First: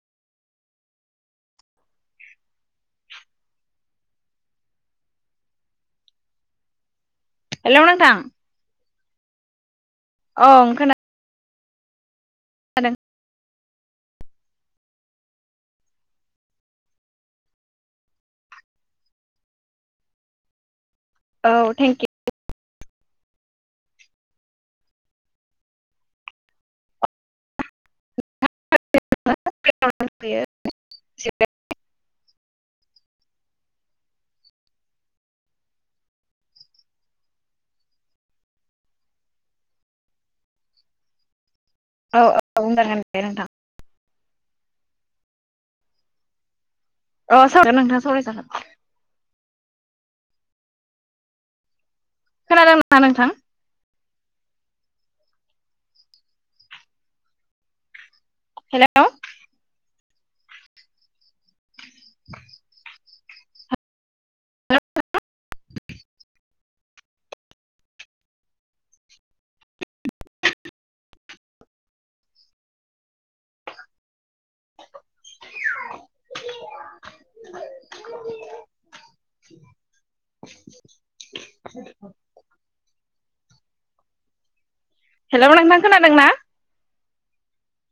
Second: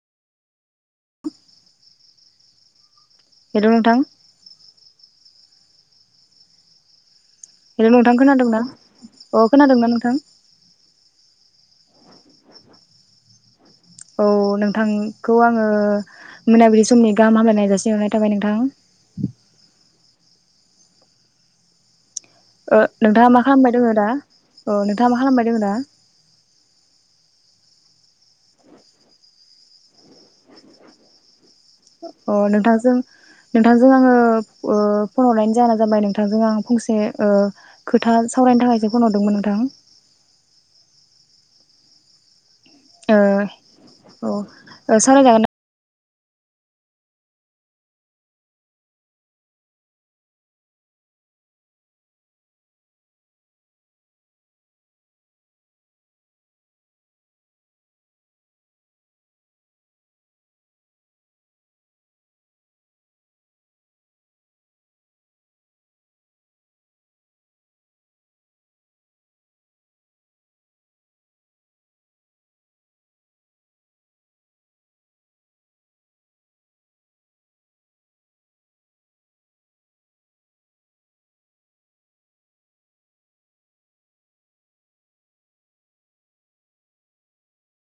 [inaudible] हेल' नोंथां हेल' नोंथां खोनादोंना अ' खोनादोंना नोंथां? ओं खोना औ नोंथांखौ आङो मोनाबिलि समनि गाहाम हामलायनाय जासि हरनाय थाबाय नोंथां। औ थेंकि ओ नोंथाङा मा खालामबाय दोङो दा ओ नोंथाङा मा खालामबाय दोङो दा? [unintelligible] अ' नोंथांजों नोंथांजों आङो ओ फन हरनायनि जाहोना जाबाय नोंथांजों आं फंसे ओ खोथा सावरायनो थाखायसो फन हरदोंमोन नोंथां। औ ओ [unintelligible] ओ औ ओ सावराय जागोन अ' सावराय जागोन नोंथां सावराय जागोन। खोनादों नामा नोंथां? हेल' [inaudible] [inaudible] [inaudible] हेल' नोंथां खोनादोंना?